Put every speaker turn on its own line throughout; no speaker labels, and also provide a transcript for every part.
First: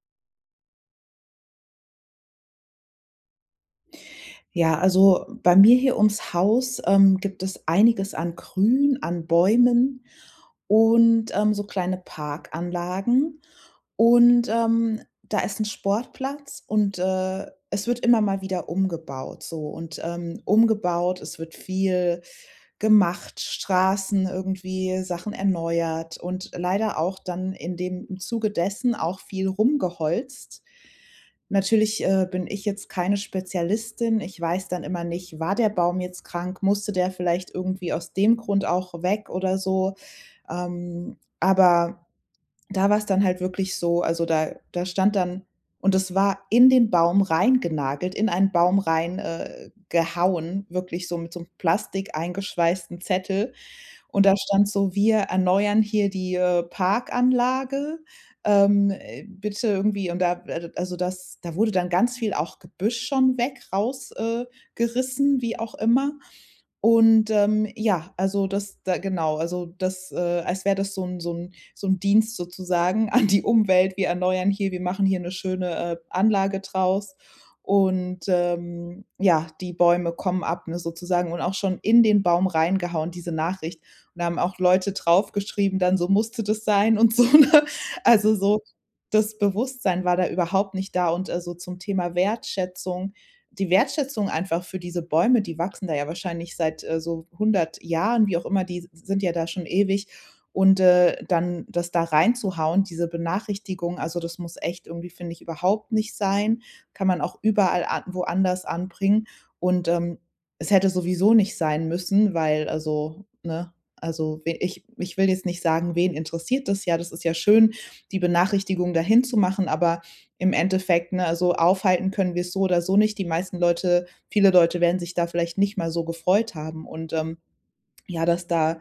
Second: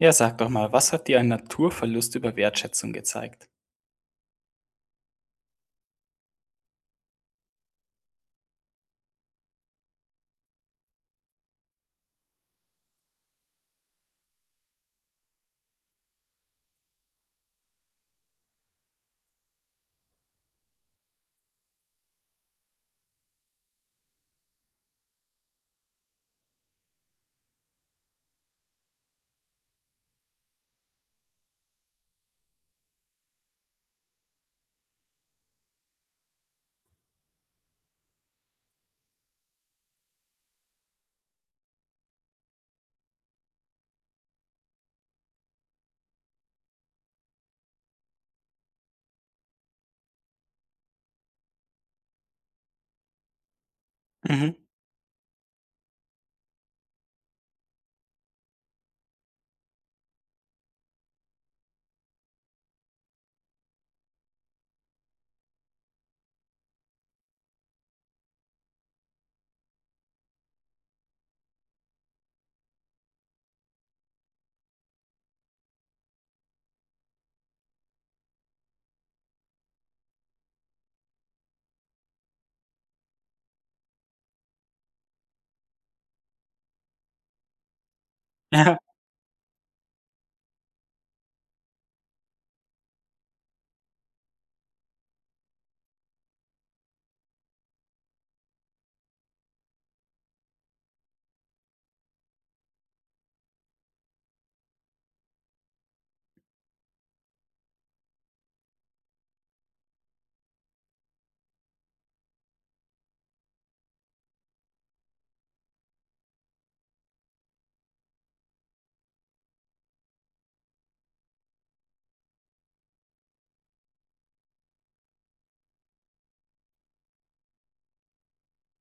Ja, sag doch mal, was hat dir ein Naturverlust über Wertschätzung gezeigt?
Ja, also bei mir hier ums Haus, gibt es einiges an Grün, an Bäumen und, so kleine Parkanlagen. Und, da ist ein Sportplatz und, es wird immer mal wieder umgebaut so und, es wird viel gemacht, Straßen irgendwie, Sachen erneuert und leider auch dann in dem im Zuge dessen auch viel rumgeholzt. Natürlich, bin ich jetzt keine Spezialistin. Ich weiß dann immer nicht, war der Baum jetzt krank? Musste der vielleicht irgendwie aus dem Grund auch weg oder so? Aber da war es dann halt wirklich so, also da stand dann, und das war in den Baum reingenagelt, in einen Baum rein, gehauen, wirklich so mit so einem Plastik eingeschweißten Zettel. Und da
Mhm.
stand so: „Wir erneuern hier die, Parkanlage, bitte irgendwie" und da also, das da wurde dann ganz viel auch Gebüsch schon weg raus gerissen, wie auch immer. Und, ja, also das da genau, also das, als wäre das so ein Dienst sozusagen an die Umwelt. Wir erneuern hier, wir machen hier eine schöne, Anlage draus. Und, ja, die Bäume kommen ab, ne, sozusagen, und auch schon in den Baum reingehauen, diese Nachricht. Und da haben auch Leute draufgeschrieben dann so: „Musste das sein?" und so, ne? Also so,
Ja.
das Bewusstsein war da überhaupt nicht da, und, so zum Thema Wertschätzung, die Wertschätzung einfach für diese Bäume, die wachsen da ja wahrscheinlich seit, so 100 Jahren, wie auch immer, die sind ja da schon ewig. Und, dann das da reinzuhauen, diese Benachrichtigung, also, das muss echt irgendwie, finde ich, überhaupt nicht sein. Kann man auch überall a woanders anbringen. Und, es hätte sowieso nicht sein müssen, weil, also, ne, also, we ich ich will jetzt nicht sagen, wen interessiert das ja? Das ist ja schön, die Benachrichtigung dahin zu machen, aber im Endeffekt, ne, also aufhalten können wir es so oder so nicht. Die meisten Leute viele Leute werden sich da vielleicht nicht mal so gefreut haben, und, ja, dass da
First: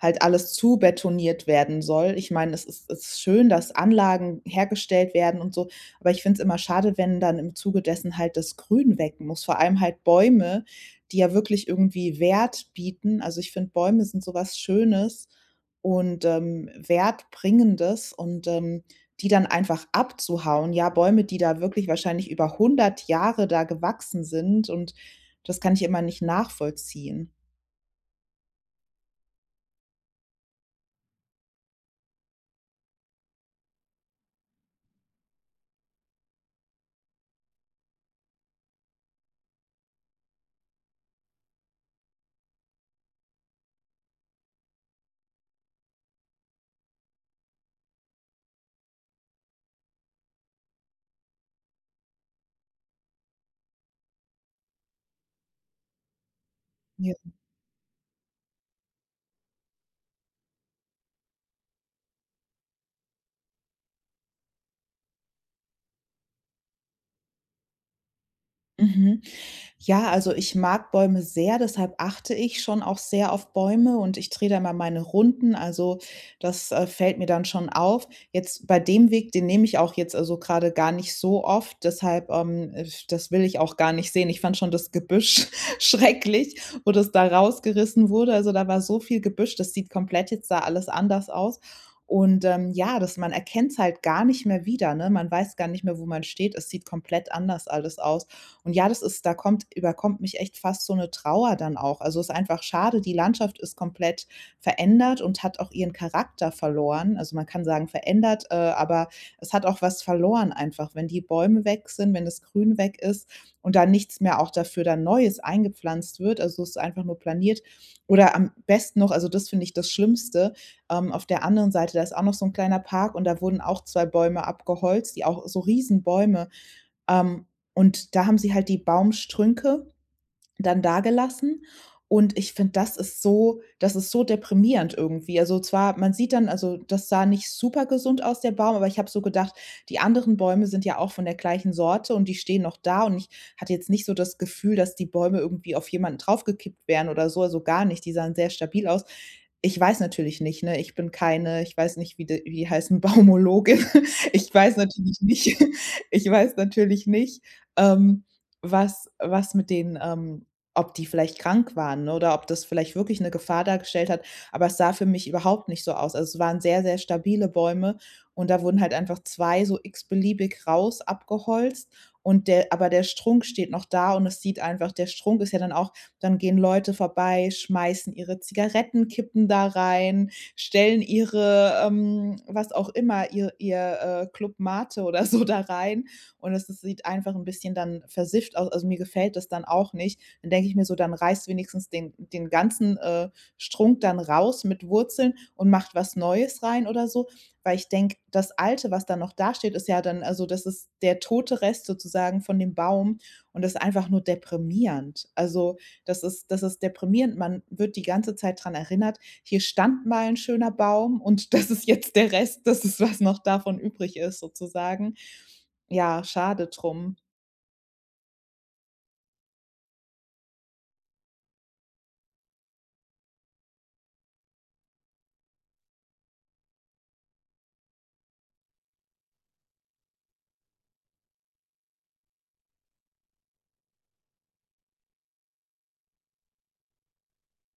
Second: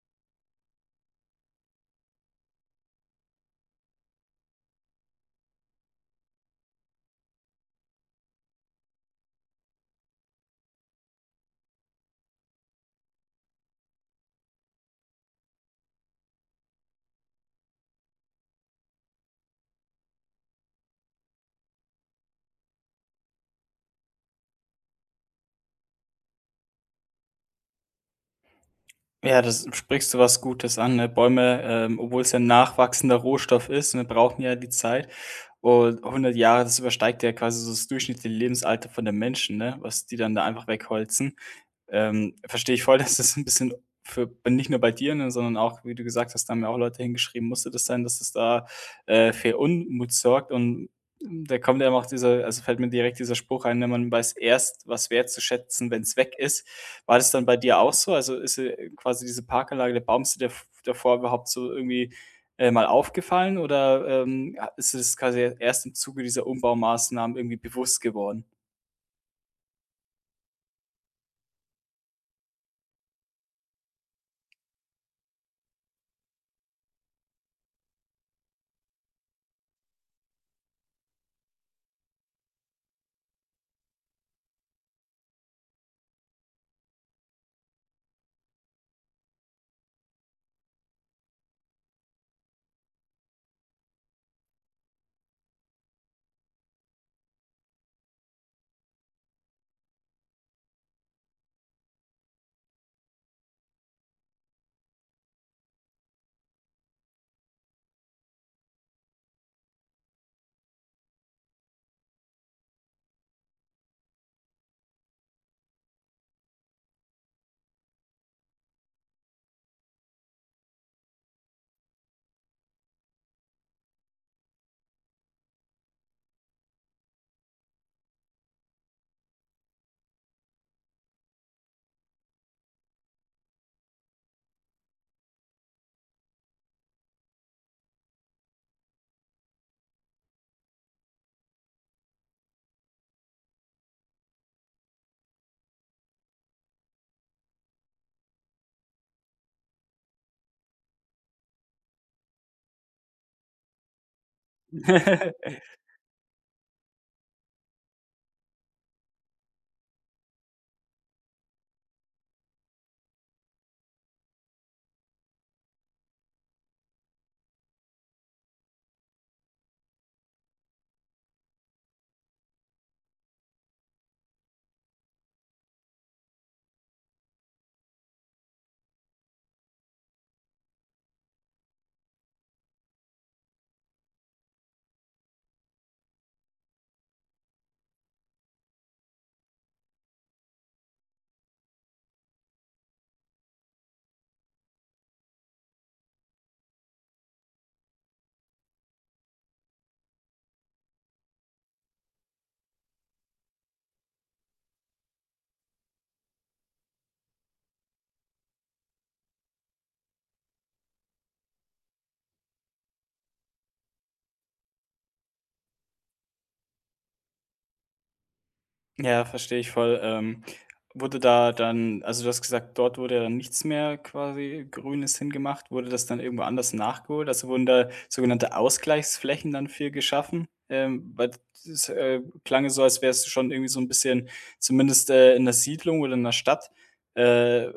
halt alles zu betoniert werden soll. Ich meine, es ist schön, dass Anlagen hergestellt werden und so, aber ich finde es immer schade, wenn dann im Zuge dessen halt das Grün weg muss, vor allem halt Bäume, die ja wirklich irgendwie Wert bieten. Also, ich finde, Bäume sind sowas Schönes und, Wertbringendes, und, die dann einfach abzuhauen. Ja, Bäume, die da wirklich wahrscheinlich über 100 Jahre da gewachsen sind, und das kann ich immer nicht nachvollziehen.
Ja, das sprichst du was Gutes an, ne? Bäume, obwohl es ja 'n nachwachsender Rohstoff ist, wir brauchen ja die Zeit. Und 100 Jahre, das übersteigt ja quasi so das durchschnittliche Lebensalter von den Menschen, ne, was die dann da einfach wegholzen. Verstehe ich voll, dass das ein bisschen für nicht nur bei dir, ne, sondern auch, wie du gesagt hast, da haben ja auch Leute hingeschrieben: „Musste das sein, dass das da, für Unmut sorgt?" Und da kommt einem auch dieser also, fällt mir direkt dieser Spruch ein, ne: „Man weiß erst, was wertzuschätzen, wenn es weg ist."
Ja.
War das dann bei dir auch so? Also, ist, quasi diese Parkanlage, der Baum, ist dir davor überhaupt so irgendwie, mal aufgefallen oder, ist es quasi erst im Zuge dieser Umbaumaßnahmen irgendwie bewusst geworden?
Mhm. Ja, also ich mag Bäume sehr, deshalb achte ich schon auch sehr auf Bäume, und ich drehe da immer meine Runden. Also, das fällt mir dann schon auf. Jetzt bei dem Weg, den nehme ich auch jetzt also gerade gar nicht so oft, deshalb das will ich auch gar nicht sehen. Ich fand schon das Gebüsch schrecklich, wo das da rausgerissen wurde. Also, da war so viel Gebüsch, das sieht komplett jetzt da alles anders aus. Und, ja, das, man erkennt es halt gar nicht mehr wieder. Ne? Man weiß gar nicht mehr, wo man steht. Es sieht komplett anders alles aus. Und ja, das ist, da kommt überkommt mich echt fast so eine Trauer dann auch. Also, es ist einfach schade, die Landschaft ist komplett verändert und hat auch ihren Charakter verloren. Also, man kann sagen verändert, aber es hat auch was verloren einfach, wenn die Bäume weg sind, wenn das Grün weg ist und da nichts mehr auch dafür dann Neues eingepflanzt wird. Also, es ist einfach nur planiert, oder am besten noch, also, das finde ich das Schlimmste: Auf der anderen Seite, da ist auch noch so ein kleiner Park, und da wurden auch 2 Bäume abgeholzt, die auch so Riesenbäume. Ähm, und da haben sie halt die Baumstrünke dann dagelassen. Und ich finde, das ist so deprimierend irgendwie. Also, zwar man sieht dann, also, das sah nicht super gesund aus, der Baum, aber ich habe so gedacht, die anderen Bäume sind ja auch von der gleichen Sorte und die stehen noch da, und ich hatte jetzt nicht so das Gefühl, dass die Bäume irgendwie auf jemanden draufgekippt wären oder so, also gar nicht. Die sahen sehr stabil aus. Ich weiß natürlich nicht, ne? Ich bin keine, ich weiß nicht, wie die heißen, Baumologin. Ich weiß natürlich nicht, ich weiß natürlich nicht, ähm, was mit den, ob die vielleicht krank waren, ne, oder ob das vielleicht wirklich 'ne Gefahr dargestellt hat, aber es sah für mich überhaupt nicht so aus. Also, es waren sehr, sehr stabile Bäume, und da wurden halt einfach 2 so x-beliebig raus abgeholzt, und der aber der Strunk steht noch da, und es sieht einfach, der Strunk ist ja dann auch, dann gehen Leute vorbei, schmeißen ihre Zigarettenkippen da rein, stellen ihre, was auch immer, ihr Club Mate oder so da rein, und es sieht einfach 'n bisschen dann versifft aus. Also, mir gefällt das dann auch nicht. Dann denke ich mir so, dann reißt wenigstens den, den ganzen Strunk dann raus, mit Wurzeln, und macht was Neues rein oder so. Weil ich denke, das Alte, was da noch dasteht, ist ja dann, also das ist der tote Rest sozusagen von dem Baum, und das ist einfach nur deprimierend. Also, das ist deprimierend. Man wird die ganze Zeit daran erinnert, hier stand mal ein schöner Baum, und das ist jetzt der Rest, das ist, was noch davon übrig ist sozusagen. Ja, schade drum.
Ja, verstehe ich voll. Wurde da dann also, du hast gesagt, dort wurde ja dann nichts mehr quasi Grünes hingemacht. Wurde das dann irgendwo anders nachgeholt? Also, wurden da sogenannte Ausgleichsflächen dann viel geschaffen? Weil es klang so, als wärst du schon irgendwie so ein bisschen zumindest, in der Siedlung oder in der Stadt, äh,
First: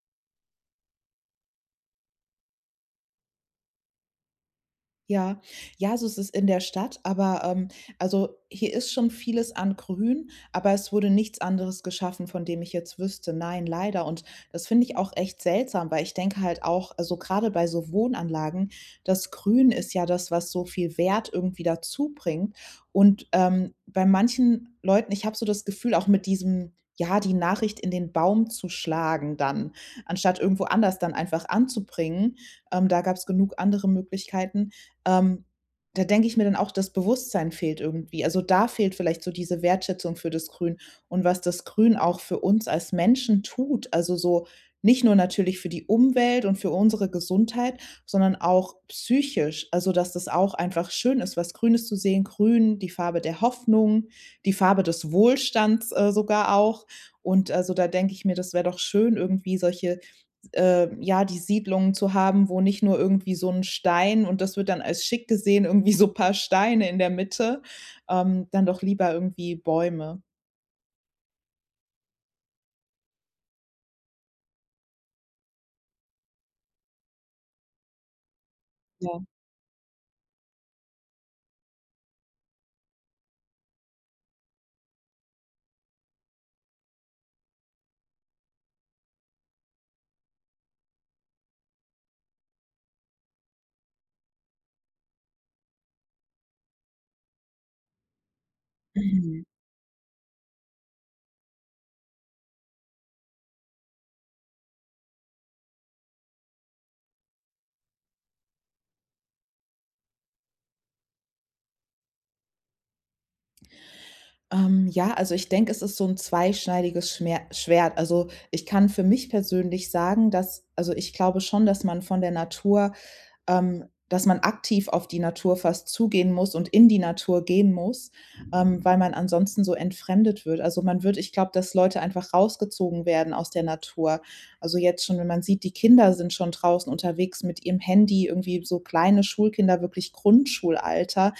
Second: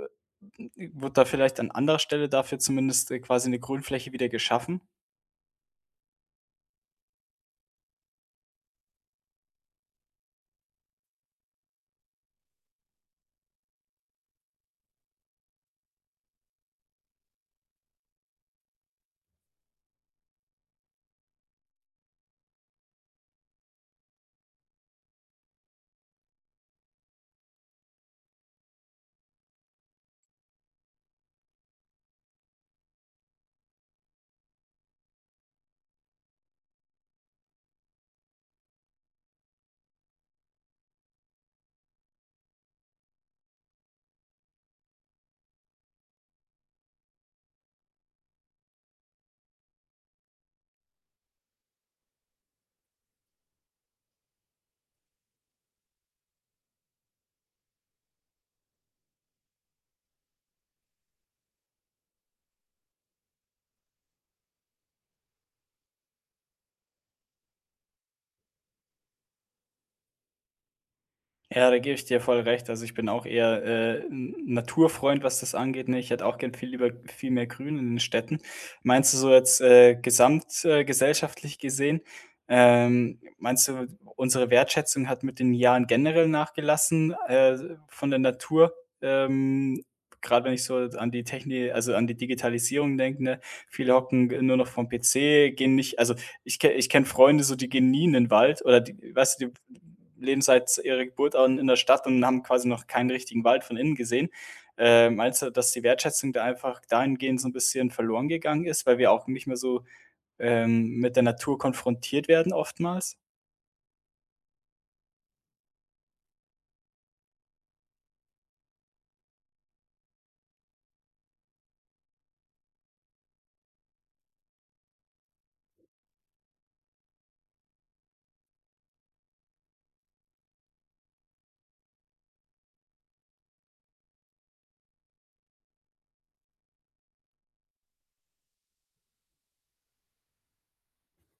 wurde da vielleicht an anderer Stelle dafür zumindest, quasi eine Grünfläche wieder geschaffen?
Ja, ja, so ist es in der Stadt, aber, also, hier ist schon vieles an Grün, aber es wurde nichts anderes geschaffen, von dem ich jetzt wüsste. Nein, leider. Und das finde ich auch echt seltsam, weil ich denke halt auch, also, gerade bei so Wohnanlagen, das Grün ist ja das, was so viel Wert irgendwie dazu bringt. Und, bei manchen Leuten, ich habe so das Gefühl, auch mit diesem, ja, die Nachricht in den Baum zu schlagen dann, anstatt irgendwo anders dann einfach anzubringen. Da gab es genug andere Möglichkeiten. Ähm, Da denke ich mir dann auch, das Bewusstsein fehlt irgendwie. Also, da fehlt vielleicht so diese Wertschätzung für das Grün und was das Grün auch für uns als Menschen tut. Also, so nicht nur natürlich für die Umwelt und für unsere Gesundheit, sondern auch psychisch. Also, dass das auch einfach schön ist, was Grünes zu sehen. Grün, die Farbe der Hoffnung, die Farbe des Wohlstands, sogar auch. Und, also, da denke ich mir, das wäre doch schön, irgendwie solche ja, die Siedlungen zu haben, wo nicht nur irgendwie so 'n Stein, und das wird dann als schick gesehen, irgendwie so paar Steine in der Mitte, dann doch lieber irgendwie Bäume.
Ja, da gebe ich dir voll recht. Also, ich bin auch eher, 'n Naturfreund, was das angeht, ne? Ich hätte auch gern viel lieber viel mehr Grün in den Städten. Meinst du
Ja.
so jetzt, gesamt gesellschaftlich gesehen? Meinst du, unsere Wertschätzung hat mit den Jahren generell nachgelassen, von der Natur? Ähm, Grad wenn ich so an die Techni also, an die Digitalisierung denke, ne? Viele hocken nur noch vorm PC, gehen nicht also ich kenne Freunde, so die gehen nie in den Wald oder die weißt
Mhm.
du, die leben seit ihrer Geburt an in der Stadt und haben quasi noch keinen richtigen Wald von innen gesehen. Meinst du, dass die Wertschätzung da einfach dahingehend so ein bisschen verloren gegangen ist, weil wir auch nicht mehr so, mit der Natur konfrontiert werden oftmals?
Ja, also ich denke, es ist so 'n zweischneidiges Schmer Schwert. Also, ich kann für mich persönlich sagen, dass, also, ich glaube schon, dass man von der Natur, dass man aktiv auf die Natur fast zugehen muss und in die Natur gehen muss, weil man ansonsten so entfremdet wird. Also, man wird, ich glaube, dass Leute einfach rausgezogen werden aus der Natur. Also, jetzt schon, wenn man sieht, die Kinder sind schon draußen unterwegs mit ihrem Handy, irgendwie so kleine Schulkinder, wirklich Grundschulalter,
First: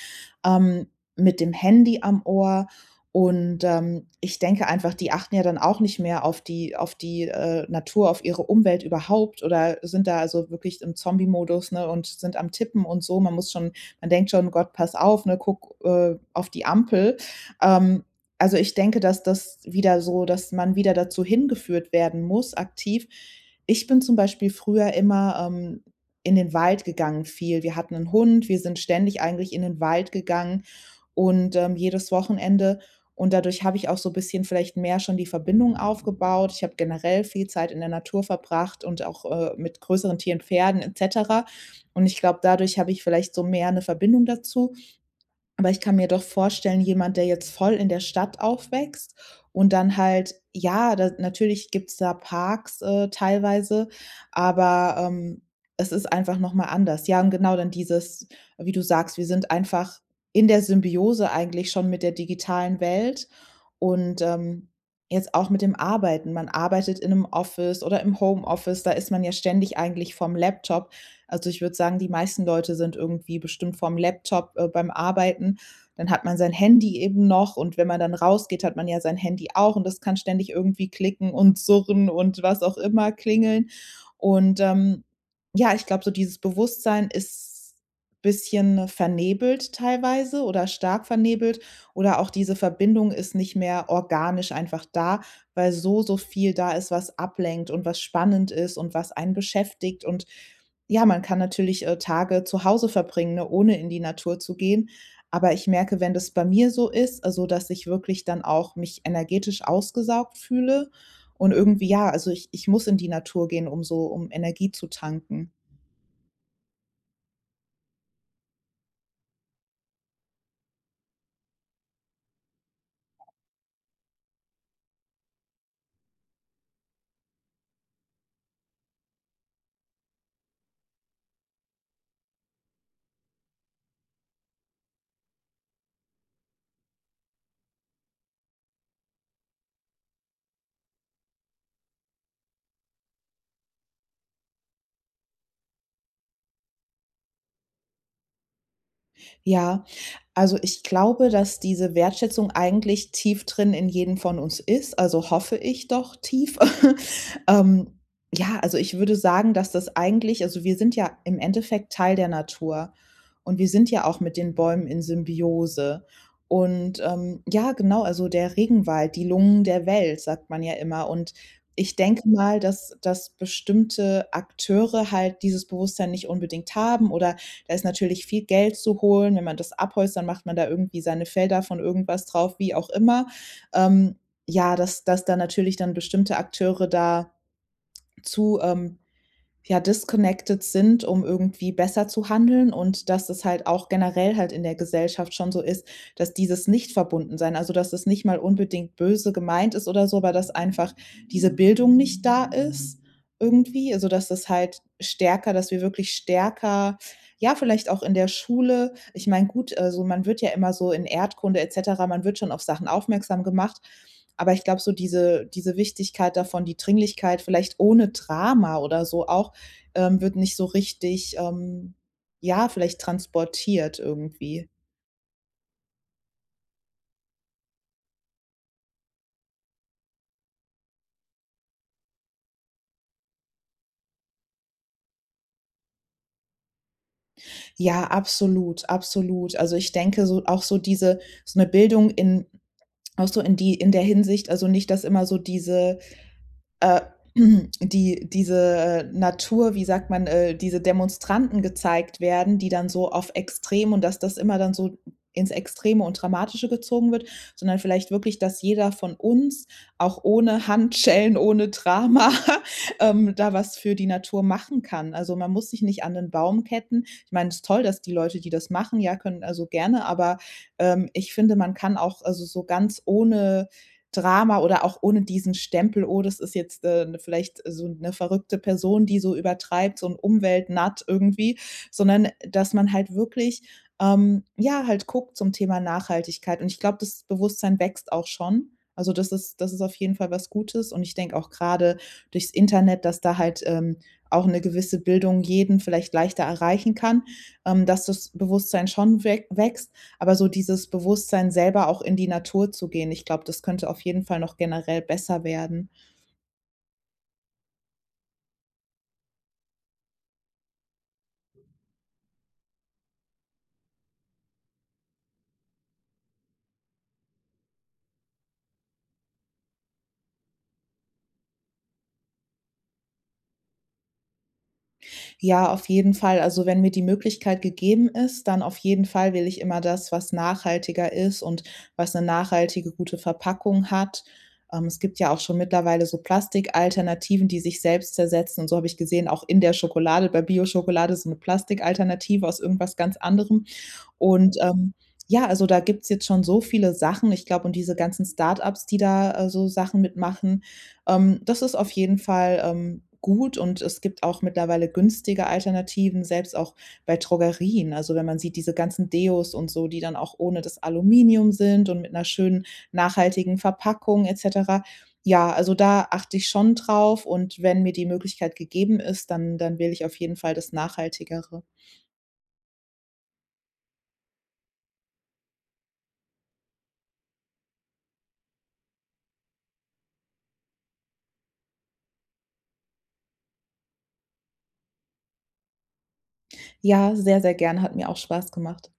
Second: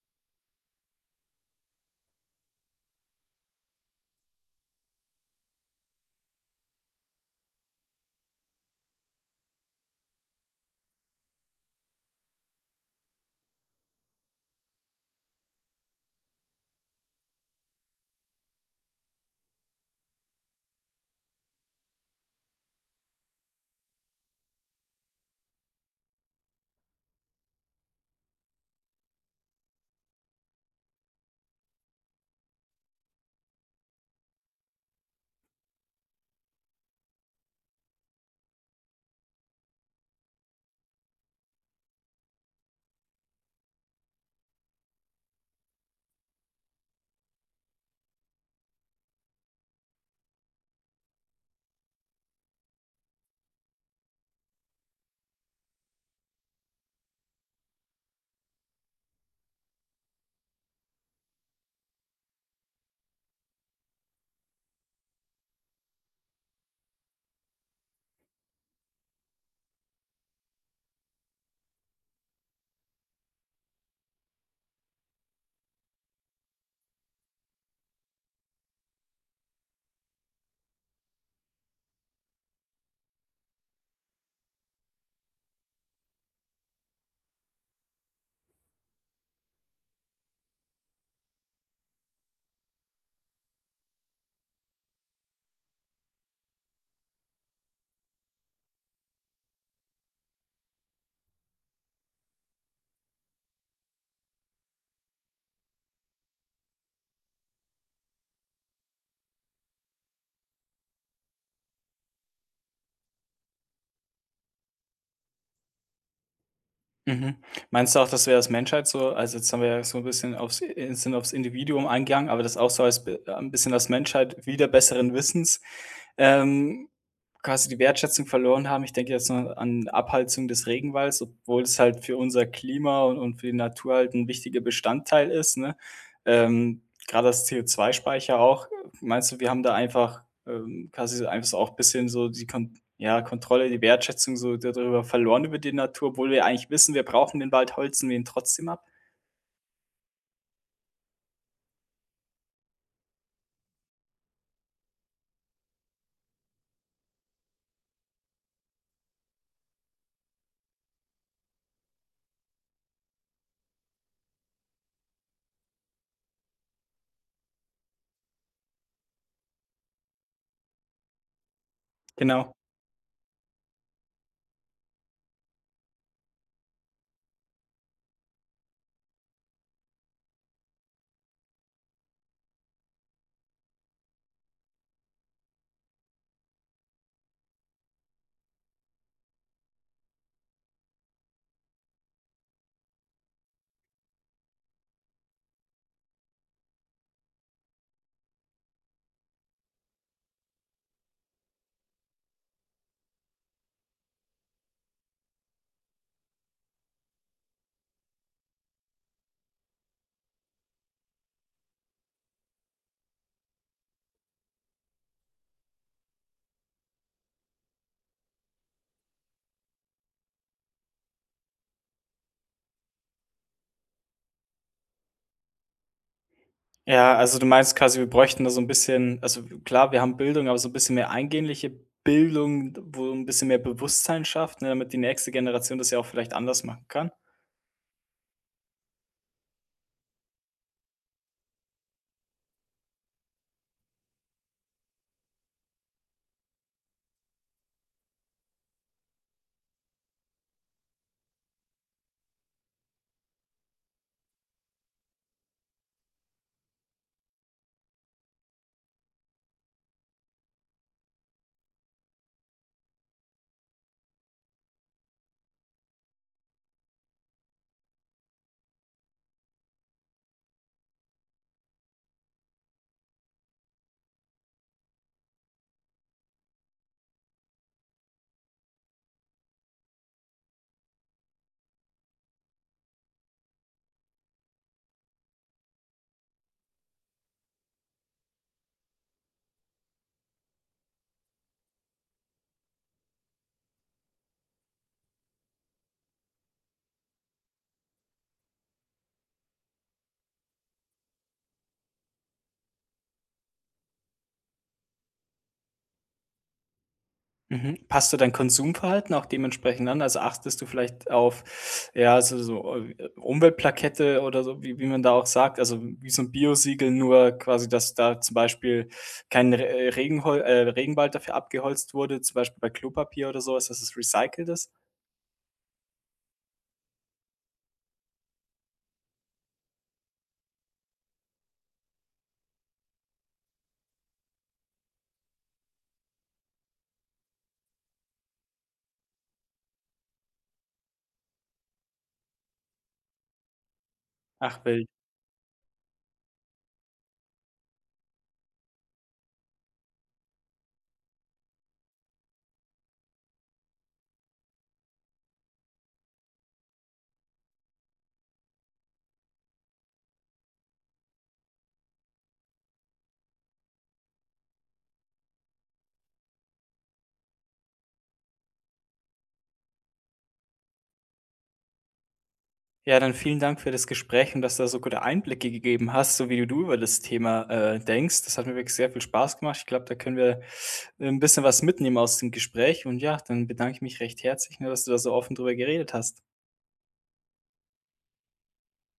ähm, mit dem Handy am Ohr. Und, ich denke einfach, die achten ja dann auch nicht mehr auf die Natur, auf ihre Umwelt überhaupt, oder sind da, also, wirklich im Zombie-Modus, ne, und sind am Tippen und so. Man muss schon, man denkt schon: „Gott, pass auf, ne, guck, auf die Ampel." Ähm, also, ich denke, dass das wieder so, dass man wieder dazu hingeführt werden muss, aktiv. Ich bin zum Beispiel früher immer, in den Wald gegangen, viel. Wir hatten einen Hund, wir sind ständig eigentlich in den Wald gegangen, und, jedes Wochenende, und dadurch habe ich auch so ein bisschen vielleicht mehr schon die Verbindung aufgebaut. Ich habe generell viel Zeit in der Natur verbracht, und auch, mit größeren Tieren, Pferden, et cetera. Und ich glaube, dadurch habe ich vielleicht so mehr eine Verbindung dazu. Aber ich kann mir doch vorstellen, jemand, der jetzt voll in der Stadt aufwächst und dann halt, ja, da natürlich gibt's da Parks, teilweise, aber, es ist einfach noch mal anders. Ja, und genau dann dieses, wie du sagst, wir sind einfach in der Symbiose eigentlich schon mit der digitalen Welt, und, jetzt auch mit dem Arbeiten. Man arbeitet in einem Office oder im Homeoffice, da ist man ja ständig eigentlich vom Laptop. Also, ich würde sagen, die meisten Leute sind irgendwie bestimmt vorm Laptop, beim Arbeiten. Dann hat man sein Handy eben noch, und wenn man dann rausgeht, hat man ja sein Handy auch, und das kann ständig irgendwie klicken und surren und was auch immer, klingeln. Und, ähm, ja, ich glaube, so dieses Bewusstsein ist bisschen vernebelt teilweise oder stark vernebelt oder auch diese Verbindung ist nicht mehr organisch einfach da, weil so, so viel da ist, was ablenkt und was spannend ist und was einen beschäftigt, und ja, man kann natürlich Tage zu Hause verbringen, ne, ohne in die Natur zu gehen. Aber ich merke, wenn das bei mir so ist, also, dass ich wirklich dann auch mich energetisch ausgesaugt fühle und irgendwie, ja, also, ich muss in die Natur gehen, um so um Energie zu tanken.
Mhm. Meinst du auch, dass wir als Menschheit so also, jetzt haben wir ja so ein bisschen aufs sind aufs Individuum eingegangen, aber das auch so als b ein bisschen als Menschheit wieder besseren Wissens, ähm, quasi die Wertschätzung verloren haben. Ich denke jetzt nur an Abholzung des Regenwalds, obwohl es halt für unser Klima und für die Natur halt ein wichtiger Bestandteil ist, ne? Ähm, Grad als CO2 speicher auch. Meinst du, wir haben da einfach, quasi einfach so auch ein bisschen so die Kon ja, Kontrolle, die Wertschätzung so darüber verloren über die Natur, obwohl wir eigentlich wissen, wir brauchen den Wald, holzen wir ihn trotzdem ab?
Ja, also ich glaube, dass diese Wertschätzung eigentlich tief drin in jedem von uns ist, also hoffe ich doch tief. Ähm, ja, also ich würde sagen, dass das eigentlich, also, wir sind ja im Endeffekt Teil der Natur, und wir sind ja auch mit den Bäumen in Symbiose. Ja, genau, also der Regenwald, die Lungen der Welt, sagt man ja immer. Und ich denke
Genau.
mal, dass bestimmte Akteure halt dieses Bewusstsein nicht unbedingt haben, oder da ist natürlich viel Geld zu holen. Wenn man das abholzt, dann macht man da irgendwie seine Felder von irgendwas drauf, wie auch immer. Ähm, ja, dass da natürlich dann bestimmte Akteure da zu ja, disconnected sind, um irgendwie besser zu handeln, und dass es halt auch generell halt in der Gesellschaft schon so ist, dass dieses nicht verbunden sein, also, dass es nicht mal unbedingt böse gemeint ist oder so, aber dass einfach diese Bildung nicht da ist irgendwie. Also, dass es halt stärker, dass wir wirklich stärker, ja, vielleicht auch in der Schule, ich meine, gut, also, man wird ja immer so in Erdkunde et cetera, man wird schon auf Sachen aufmerksam gemacht, aber ich glaube, so diese Wichtigkeit davon, die Dringlichkeit vielleicht ohne Drama oder so auch, wird nicht so richtig, ja, vielleicht transportiert irgendwie.
Ja, also du meinst quasi, wir bräuchten da so ein bisschen also klar, wir haben Bildung, aber so ein bisschen mehr eingehende Bildung, wo ein bisschen mehr Bewusstsein schafft, ne, damit die nächste Generation das ja auch vielleicht anders machen kann?
Ja, absolut, absolut. Also, ich denke so auch so diese, so eine Bildung in auch so in die in der Hinsicht, also, nicht, dass immer so diese äh, die diese Natur, wie sagt man, diese Demonstranten gezeigt werden, die dann so auf extrem, und dass das immer dann so ins Extreme und Dramatische gezogen wird, sondern vielleicht wirklich, dass jeder von uns auch ohne Handschellen, ohne Drama, da was für die Natur machen kann. Also, man muss sich nicht an den Baum ketten. Ich meine, es ist toll, dass die Leute, die das machen, ja, können, also gerne, aber, ich finde, man kann auch, also, so ganz ohne Drama oder auch ohne diesen Stempel: „Oh, das ist jetzt, 'ne, vielleicht so eine verrückte Person, die so übertreibt, so ein Umweltnut irgendwie“, sondern dass man halt wirklich, ja, halt guckt zum Thema Nachhaltigkeit. Und ich glaube, das Bewusstsein wächst auch schon. Also, das ist, das ist auf jeden Fall was Gutes. Und ich denke auch, gerade durchs Internet, dass da halt, auch eine gewisse Bildung jeden vielleicht leichter erreichen kann, dass das Bewusstsein schon wächst. Aber so dieses Bewusstsein, selber auch in die Natur zu gehen, ich glaube, das könnte auf jeden Fall noch generell besser werden.
Mhm. Passt du dein Konsumverhalten auch dementsprechend an? Also achtest du vielleicht auf, ja, so, Umweltplakette oder so, wie man da auch sagt, also wie so ein Biosiegel, nur quasi, dass da zum Beispiel kein Re Regenhol Regenwald dafür abgeholzt wurde, zum Beispiel bei Klopapier oder sowas, dass es recycelt ist?
Ja, auf jeden Fall. Also, wenn mir die Möglichkeit gegeben ist, dann auf jeden Fall will ich immer das, was nachhaltiger ist und was eine nachhaltige, gute Verpackung hat. Es gibt ja auch schon mittlerweile so Plastikalternativen, die sich selbst zersetzen, und so habe ich gesehen, auch in der Schokolade, bei Bio-Schokolade, so eine Plastikalternative aus irgendwas ganz anderem. Und,
Ach, wild.
ähm, ja, also, da gibt's jetzt schon so viele Sachen. Ich glaube, und diese ganzen Startups, die da so Sachen mitmachen, das ist auf jeden Fall, gut, und es gibt auch mittlerweile günstige Alternativen, selbst auch bei Drogerien. Also, wenn man sieht, diese ganzen Deos und so, die dann auch ohne das Aluminium sind und mit einer schönen nachhaltigen Verpackung et cetera. Ja, also, da achte ich schon drauf, und wenn mir die Möglichkeit gegeben ist, dann wähle ich auf jeden Fall das Nachhaltigere.
Ja, dann vielen Dank für das Gespräch und dass du da so gute Einblicke gegeben hast, so wie du über das Thema, denkst. Das hat mir wirklich sehr viel Spaß gemacht. Ich glaube, da können wir ein bisschen was mitnehmen aus dem Gespräch und ja, dann bedanke ich mich recht herzlich, ne, dass du da so offen drüber geredet hast.
Ja, sehr, sehr gerne, hat mir auch Spaß gemacht.